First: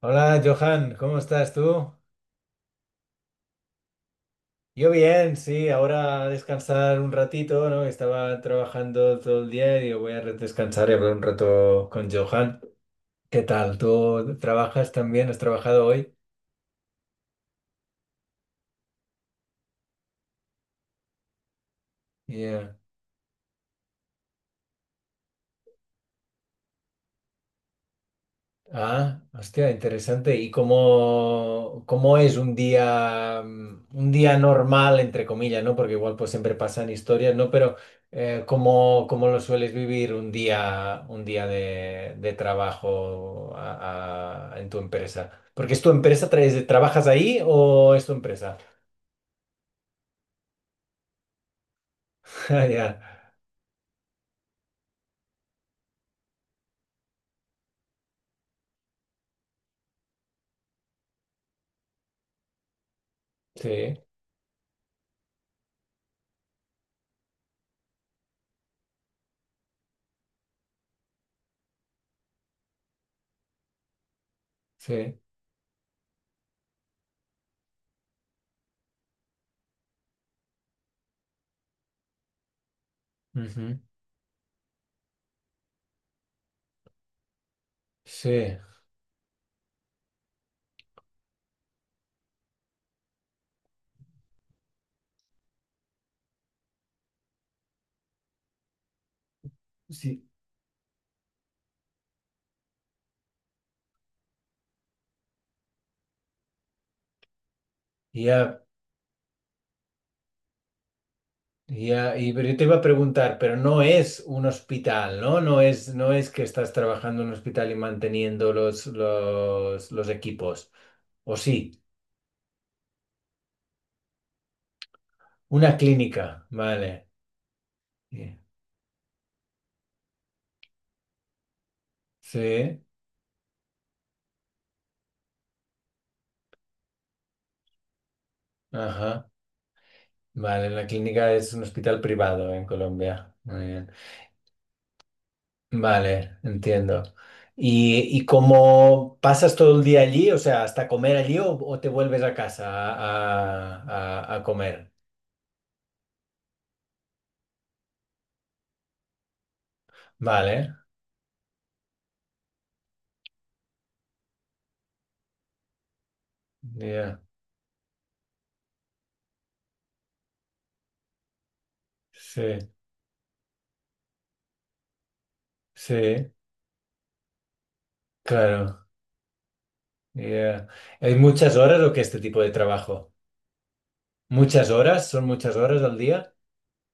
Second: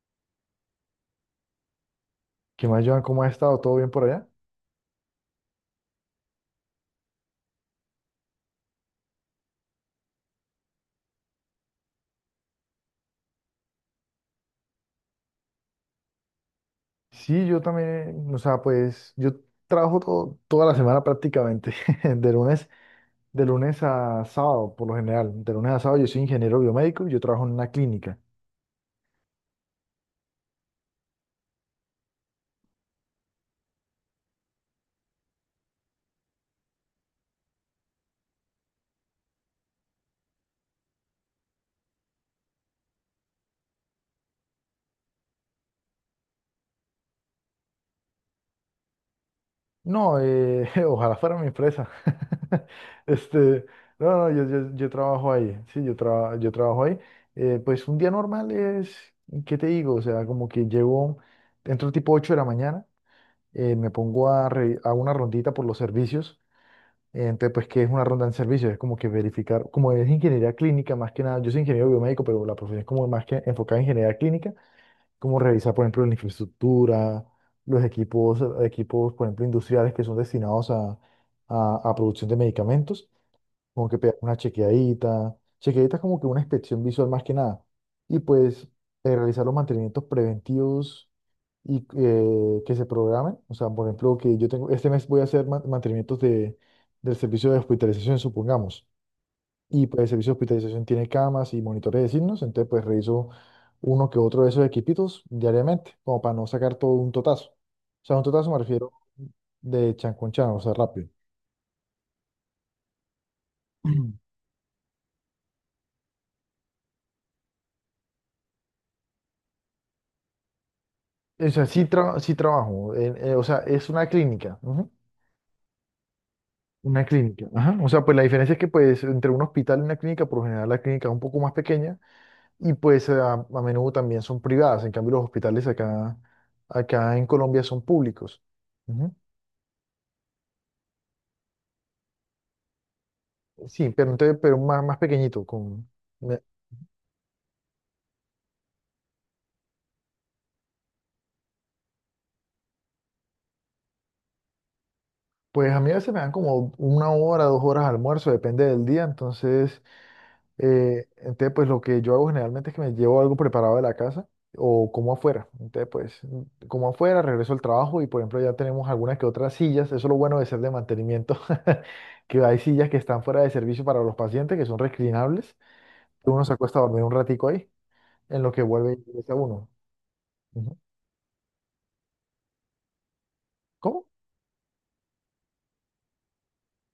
Hola Johan, ¿cómo estás tú? ¿Qué más, Joan? ¿Cómo ha estado? ¿Todo bien por allá? Yo bien, sí, ahora a descansar un ratito, ¿no? Estaba trabajando todo el día y digo, voy a descansar y hablar un rato con Johan. ¿Qué tal? ¿Tú trabajas también? ¿Has trabajado hoy? Sí, yo también, o sea, pues yo trabajo toda la semana prácticamente, de lunes, Yeah. de lunes a sábado, por lo general. De lunes a sábado yo soy ingeniero biomédico y yo trabajo en una clínica. Ah, hostia, interesante. ¿Y cómo es un día, un día normal, entre comillas, ¿no? Porque igual pues siempre pasan historias, ¿no? Pero ¿cómo lo sueles vivir un día de trabajo en tu empresa? Porque es tu empresa, ¿trabajas ahí o es tu empresa? No, ojalá fuera mi empresa. Ah, ya. Este, no, no, yo trabajo ahí, sí, yo trabajo ahí. Pues un día normal es, ¿qué te digo? O sea, como que llego, entro tipo 8 de la mañana, Sí, me pongo a, a una rondita por los servicios. Entonces, pues, ¿qué es una ronda en servicio? Es como que verificar, como es ingeniería clínica, más que nada, yo soy ingeniero biomédico, pero la profesión es como más que enfocada en ingeniería clínica, sí. como revisar, por ejemplo, la infraestructura, los equipos, equipos, por ejemplo, industriales que son destinados a, a producción de medicamentos, Ujú, como que pegar una chequeadita. Chequeadita es como que una inspección visual más que nada. Y sí. pues realizar los mantenimientos preventivos y que se programen. O sea, por ejemplo, que yo tengo, este mes voy a hacer mantenimientos de, del servicio de hospitalización, supongamos. Y pues el Sí. servicio de hospitalización tiene camas y monitores de signos, entonces pues reviso uno que otro de esos equipitos diariamente, como para no sacar todo un totazo. O sea, un totazo me Ya, refiero de chancón con chan, o sea, rápido. ya, y pero yo te iba a preguntar, pero no es un hospital, ¿no? No es, no es que estás trabajando en un hospital y manteniendo los equipos. O O sea, sí, sí, sí trabajo. O sea, es una clínica. Ujú. una clínica, Una vale. clínica. Ajá. O sea, pues la Sí, diferencia es que pues entre un hospital y una clínica, por lo general la clínica es un poco más pequeña y sí, pues a menudo también son privadas. En cambio, los hospitales acá, acá en Colombia son públicos. Ujú. ajá. Vale, la clínica es un hospital privado en Colombia. Muy bien. Sí, pero, pero más, más pequeñito. Con, Vale, me- entiendo. ¿Y cómo pasas todo el día allí? O sea, ¿hasta comer allí o te vuelves a casa a comer? pues a mí a veces me dan como una hora, 2 horas de almuerzo, depende del día. Entonces... Vale, Entonces, pues lo que yo hago generalmente es que me llevo algo preparado de la casa o como afuera. Entonces, pues como ya, afuera, regreso al trabajo y, por ejemplo, ya tenemos algunas que otras sillas. Eso es lo bueno de ser de mantenimiento, que hay sí. sillas que están fuera de servicio para los pacientes, que son reclinables. Sí, Uno se acuesta a dormir un ratico ahí, en lo que claro. vuelve y regresa uno. Yeah. Ujú. ¿Hay muchas horas o qué este tipo de trabajo? ¿Cómo? ¿Muchas horas? ¿Son muchas horas al día?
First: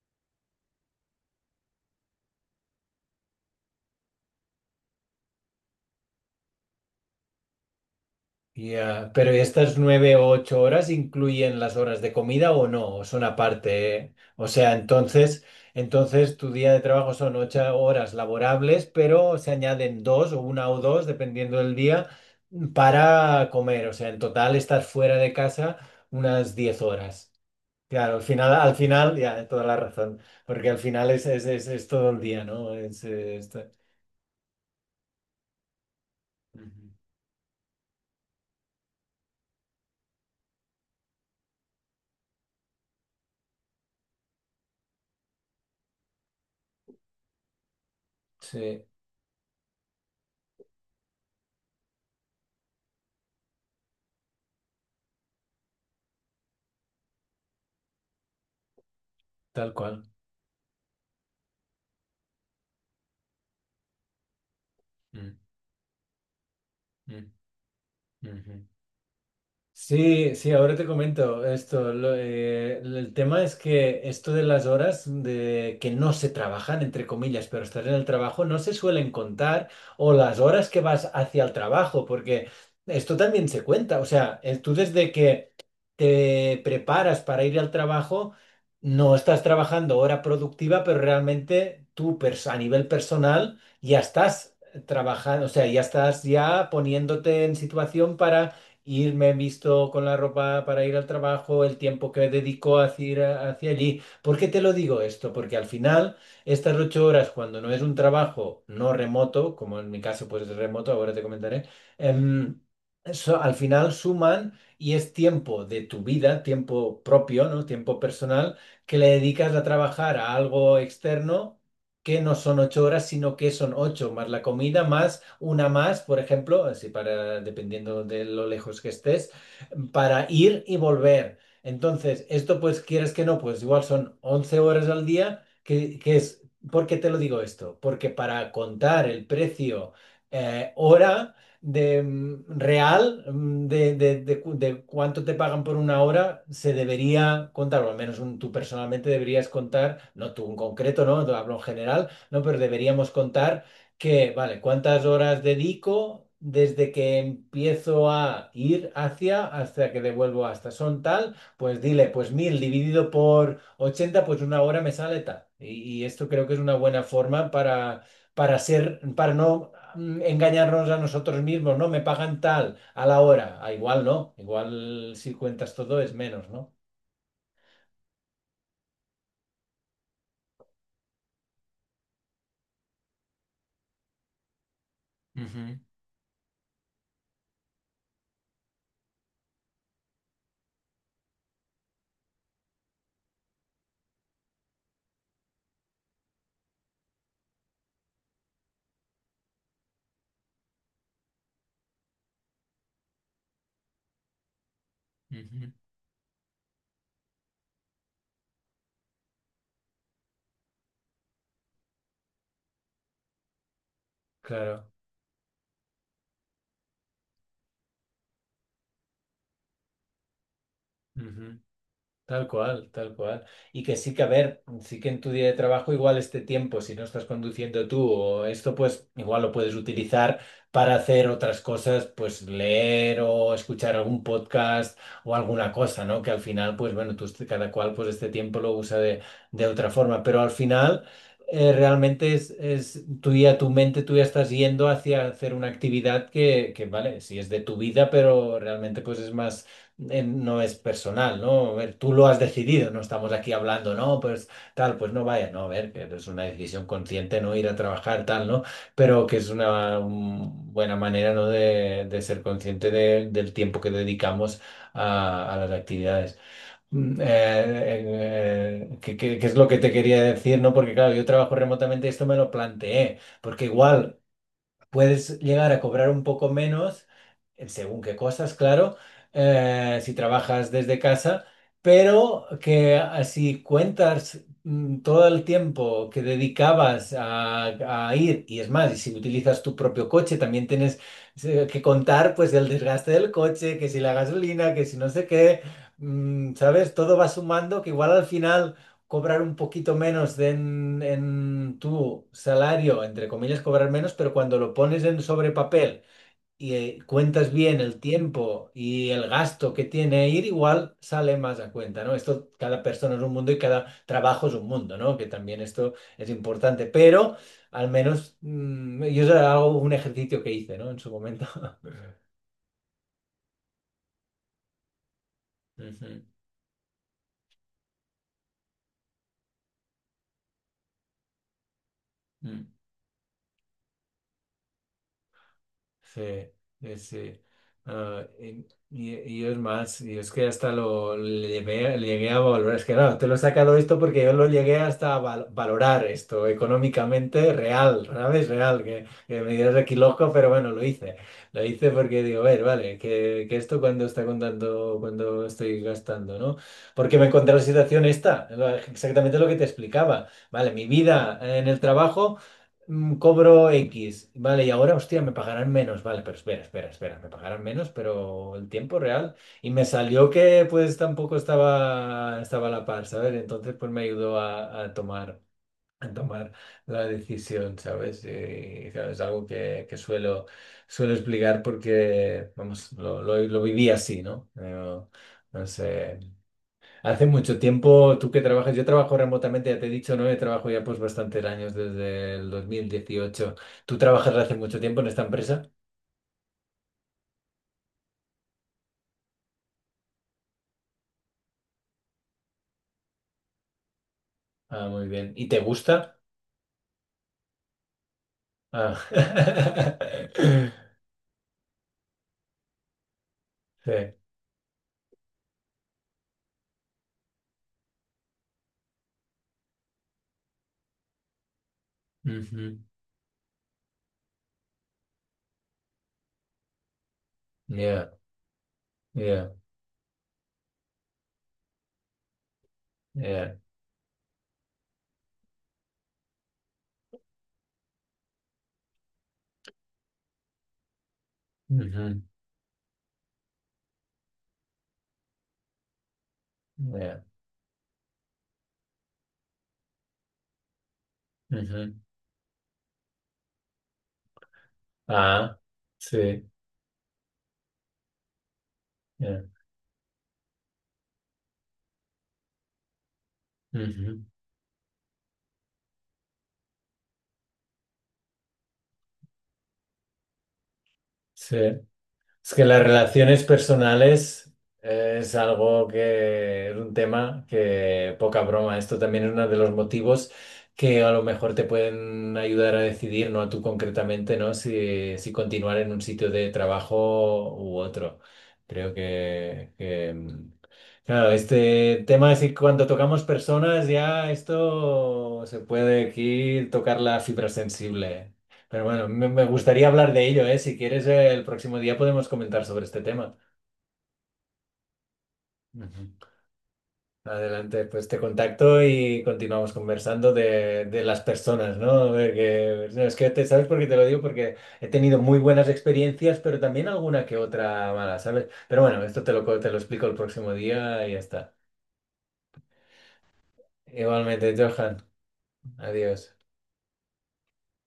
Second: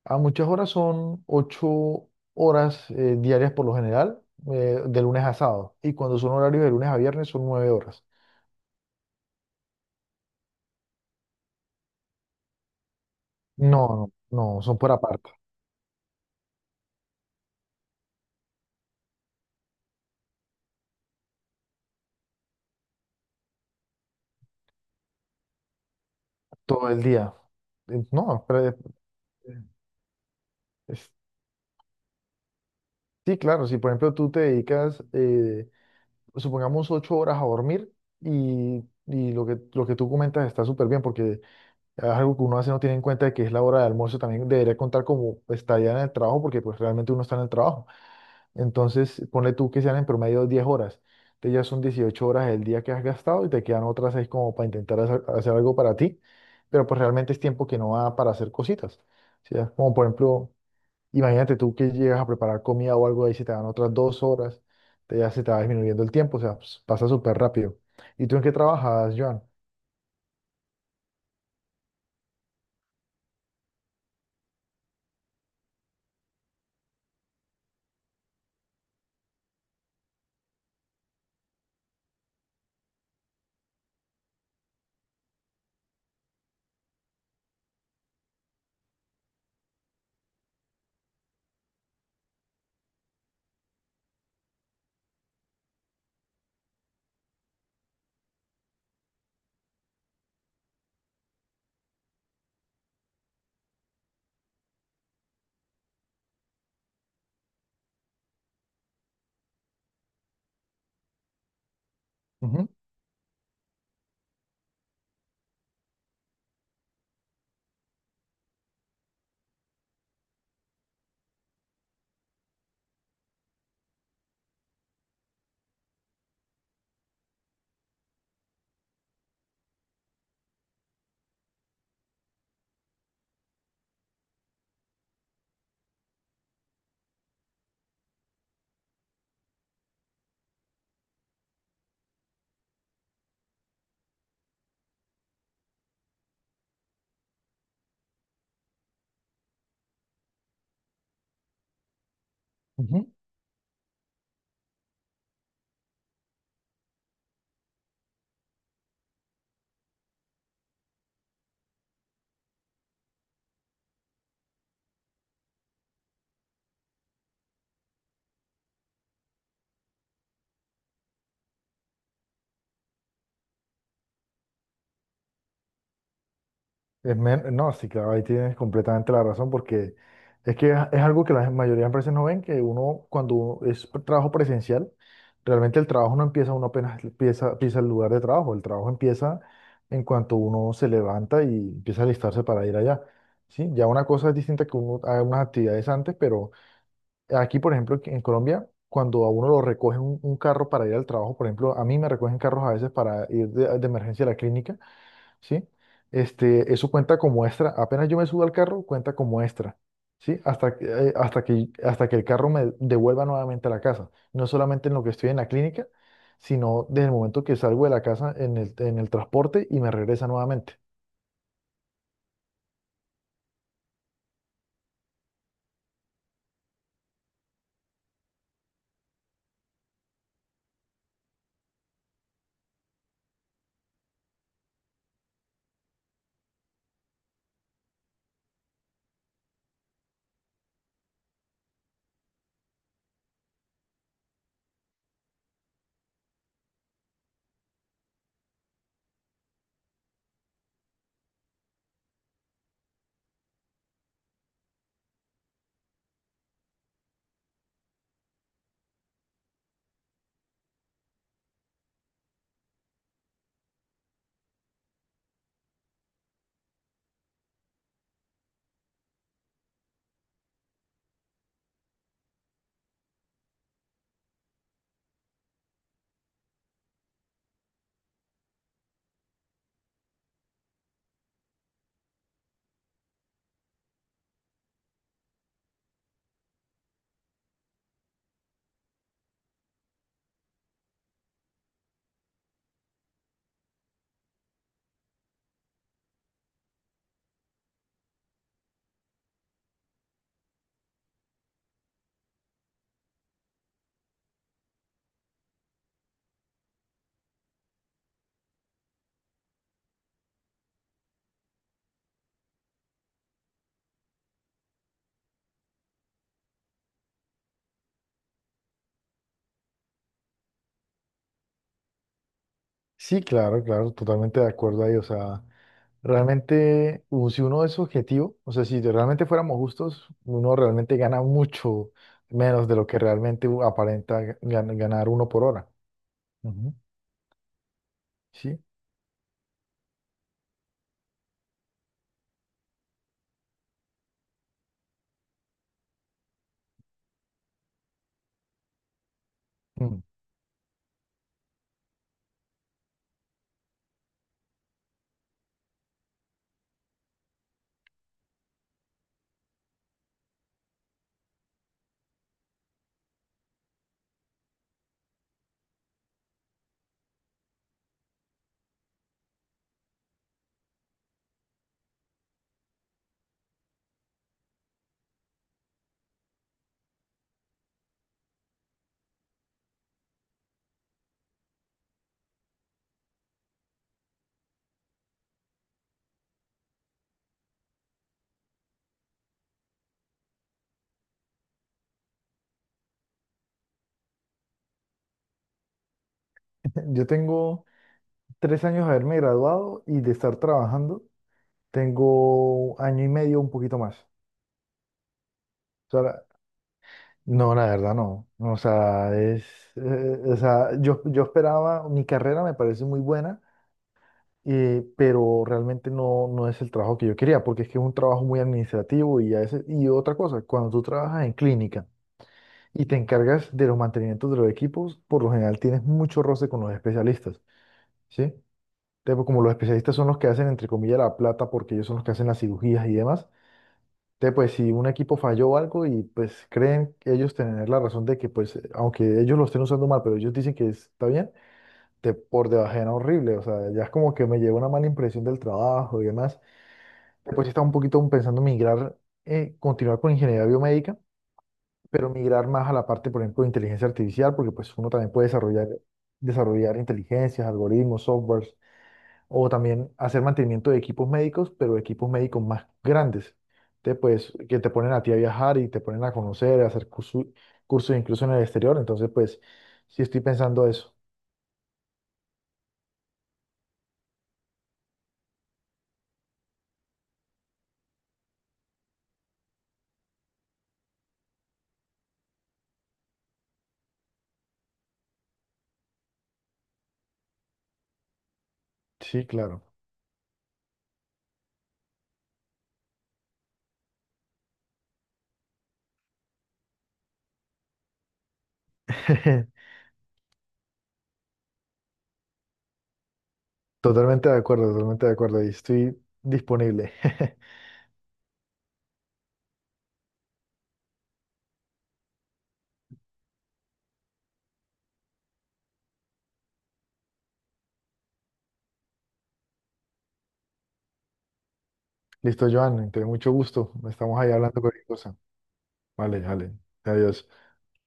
A muchas horas son 8 horas diarias por lo general, de lunes a sábado. Y cuando son horarios de lunes a viernes son 9 horas. Yeah. Pero estas 9 o 8 horas incluyen las horas de comida o no, o son No, aparte, no, ¿eh? O no, sea, son por aparte. entonces tu día de trabajo son 8 horas laborables, pero se añaden 2 o 1 o 2, dependiendo del día, para comer. O sea, en total estás fuera de casa unas diez Todo el horas. día. Claro, No, pero, al final, ya, toda la razón, porque al es- final es todo el día, ¿no? Sí, claro, si por ejemplo tú te dedicas, supongamos, Ujú. 8 horas a dormir y, lo que tú comentas está súper bien porque es algo que uno hace, no tiene en cuenta de que es la hora de almuerzo, también debería contar como estadía en el trabajo porque pues realmente uno está en el trabajo. Sí, Entonces, ponle tú que sean en promedio 10 horas. Entonces ya son 18 horas el día que has gastado y te quedan otras seis como para intentar hacer algo para ti, pero pues realmente es tiempo que no va para hacer cositas. O sea, tal como cual. por ejemplo... Imagínate tú que llegas a preparar comida o algo ahí, se te dan otras 2 horas, ya Mm, se te va disminuyendo el tiempo, o sea, pues, pasa mm, súper rápido. ¿Y tú en qué ujú. trabajas, Joan? Sí, sí, ahora te comento esto. El tema es que esto de las horas de que no se trabajan, entre comillas, pero estar en el trabajo, no se suelen contar, o las horas que vas hacia el trabajo, porque esto también se cuenta. O sea, tú desde que te preparas para ir al trabajo, no estás trabajando hora productiva, pero realmente tú a nivel personal ya estás trabajando, o sea, ya estás ya poniéndote en situación para irme visto con la ropa para ir al trabajo, el tiempo que dedico a ir hacia allí. ¿Por qué te lo digo esto? Porque al final estas 8 horas, cuando no es un trabajo no remoto, como en mi caso pues es remoto, ahora te comentaré, em, Ujú, al final suman y es tiempo de tu vida, tiempo propio, ¿no? Tiempo personal, que le dedicas a trabajar a algo externo que no son 8 horas, sino que son 8 más la comida, más una más, por ejemplo, así para, dependiendo de lo lejos que estés, para ir y volver. Entonces, esto pues quieres que no, pues igual son 11 horas al día, ¿por qué te lo digo esto? Porque para contar el precio hora de mm, real mm, de cu- de cuánto te pagan por una hora se debería contar, o al menos tú personalmente deberías contar, no tú en concreto, ¿no? Te hablo en general, ¿no? Pero ujú. deberíamos contar que, vale, cuántas horas dedico desde que empiezo a ir hacia hasta que devuelvo hasta. Son tal, pues dile, pues 1000 dividido por 80 pues una hora me sale tal. Y esto creo que es una buena forma para no engañarnos a nosotros mismos, ¿no? Me pagan tal a la hora. Ah, igual no, igual si cuentas todo es menos, ¿no? No, sí, claro, ahí tienes completamente la razón, porque es que es algo que la mayoría de empresas no ven, que uno cuando uno es trabajo presencial, Ujú, realmente el trabajo no empieza, uno apenas empieza, empieza el lugar de trabajo, el trabajo empieza en cuanto uno se levanta y empieza a alistarse para ir allá. Sí, ya una cosa es distinta que uno haga unas actividades antes, pero aquí, por ejemplo, en Colombia, cuando a uno lo recogen un carro para ir al trabajo, por ejemplo, a mí me recogen carros a veces para ir de emergencia a la clínica, ¿sí? ujú. Este, eso cuenta como extra. Apenas yo me subo al carro, cuenta como extra, ¿sí? Hasta que, hasta que el carro me devuelva nuevamente a la casa. No Claro. solamente en lo que estoy en la clínica, sino desde el momento que salgo de la casa en el transporte y me regresa nuevamente. Ujú. Tal cual, tal cual. Y que sí que, a ver, sí que en tu día de trabajo igual este tiempo, si no estás conduciendo tú o esto, pues igual lo puedes utilizar para hacer otras cosas, pues leer o escuchar algún podcast o alguna cosa, ¿no? Que al final, pues bueno, tú cada cual pues este tiempo lo usa de otra forma, pero al final realmente es tú ya, tu mente, tú ya estás yendo hacia hacer una actividad vale, sí es de tu vida, pero realmente pues es más no es personal, ¿no? A ver, tú lo has decidido, no estamos aquí hablando, no, pues tal, pues no vaya, no, a ver, que es una decisión consciente no ir a trabajar, tal, ¿no? Pero que es una buena manera, ¿no? De ser consciente del tiempo que dedicamos a las actividades. Que es lo que te quería decir, ¿no? Porque claro, yo trabajo remotamente y esto me lo planteé, porque igual. Puedes llegar a cobrar un poco menos, según qué cosas, claro, si trabajas desde casa, pero que ah, si cuentas todo el tiempo que dedicabas a ir, y es más, y si utilizas tu propio coche, también tienes que contar pues el desgaste del coche, que si la gasolina, que si no sé qué, ¿sabes? Todo va sumando que igual al final cobrar un poquito menos de en tu salario, entre comillas, cobrar menos, pero cuando lo pones en sobre papel y cuentas bien el tiempo y el gasto que tiene ir, igual sale más a cuenta, ¿no? Esto, cada persona es un mundo y cada trabajo es un mundo, ¿no? Que también esto es importante, pero al menos yo eso era un ejercicio que hice, ¿no? En su momento. Sí, claro, claro, totalmente de acuerdo ahí. O sea, realmente, si uno es objetivo, o sea, si de- realmente fuéramos justos, uno realmente gana mucho Ujú. menos de lo que realmente ganar uno por hora. Sí, Ujú. sí, sí. Ah, Sí. y yo es más, yo es que hasta le llegué a valorar, es que claro, te lo he sacado esto porque yo lo llegué hasta a valorar esto económicamente real, ¿sabes? Real, que me dirás aquí Mm. loco, pero bueno, lo hice. Lo hice porque digo, a ver, vale, que esto cuando está contando, cuando estoy gastando, ¿no? Porque me encontré la situación esta, exactamente lo que te explicaba. Vale, mi vida en el trabajo cobro X, vale, y ahora, hostia, me pagarán menos, vale, pero espera, espera, espera, me pagarán menos, pero el tiempo real. Y me salió que pues tampoco estaba a la par, ¿sabes? Entonces pues me ayudó a tomar la decisión, ¿sabes? Y, claro, es algo que suelo explicar porque, vamos, lo viví así, ¿no? No, no sé. Hace mucho tiempo, tú que trabajas, yo trabajo remotamente, ya te he dicho, ¿no? Yo trabajo ya pues bastantes años, desde el 2018. ¿Tú trabajas hace mucho tiempo en esta empresa? Yo tengo 3 años de haberme graduado y de estar trabajando, tengo año y medio, un poquito más. O Ah, muy bien. ¿Y te sea, gusta? No, la verdad no. O Ah. sea, es, o sea, yo esperaba, mi carrera me parece muy buena, Sí. Pero realmente no, no es el trabajo que yo quería, porque es que es un trabajo muy administrativo y, a veces... y otra cosa, cuando tú trabajas en clínica Ujú. y te encargas de los mantenimientos de los equipos, por lo general tienes mucho roce con los especialistas, Yeah, ¿sí? Entonces, pues, como yeah, los especialistas son los que hacen, entre comillas, la plata, porque ellos son los que hacen las cirugías y demás, yeah. entonces, pues si un equipo falló o algo y pues creen ellos tener la razón de que, pues, aunque ellos lo estén usando mal, pero ellos dicen que está bien, te Ujú. por debajean horrible, o sea, ya es como que me lleva una mala impresión del trabajo y demás. Yeah. Después estaba un poquito pensando migrar, continuar con ingeniería biomédica, Ujú. pero migrar más a la parte, por ejemplo, de inteligencia artificial, porque pues uno también puede Ah, desarrollar, sí. desarrollar inteligencias, algoritmos, softwares, Yeah. o también hacer mantenimiento de equipos médicos, pero equipos médicos más grandes. Entonces, Ujú. pues, que te ponen a ti a viajar y te ponen a conocer, a hacer cursos incluso en el exterior. Entonces, pues, sí estoy pensando eso. Sí. Es que las relaciones personales es algo que es un tema que poca broma. Esto también es uno de los motivos que a lo mejor te pueden ayudar a decidir, no a tú concretamente, ¿no? Si continuar en un sitio de trabajo u otro. Creo Sí, claro. que, claro, este tema es que cuando tocamos personas ya esto se puede aquí tocar la fibra sensible. Pero bueno, me gustaría hablar de ello, ¿eh? Si quieres, el próximo día podemos comentar sobre este tema. Totalmente de acuerdo, totalmente de acuerdo. Y estoy Ujú. disponible. Adelante, pues te contacto y continuamos conversando de las personas, ¿no? No, es que te, ¿sabes por qué te lo digo? Porque he tenido muy buenas experiencias, pero también alguna que otra mala, ¿sabes? Pero bueno, esto te lo explico el próximo día y ya está. Listo, Joan, te mucho gusto. Estamos ahí Igualmente, hablando cualquier Johan, cosa. Vale, adiós. vale. Adiós.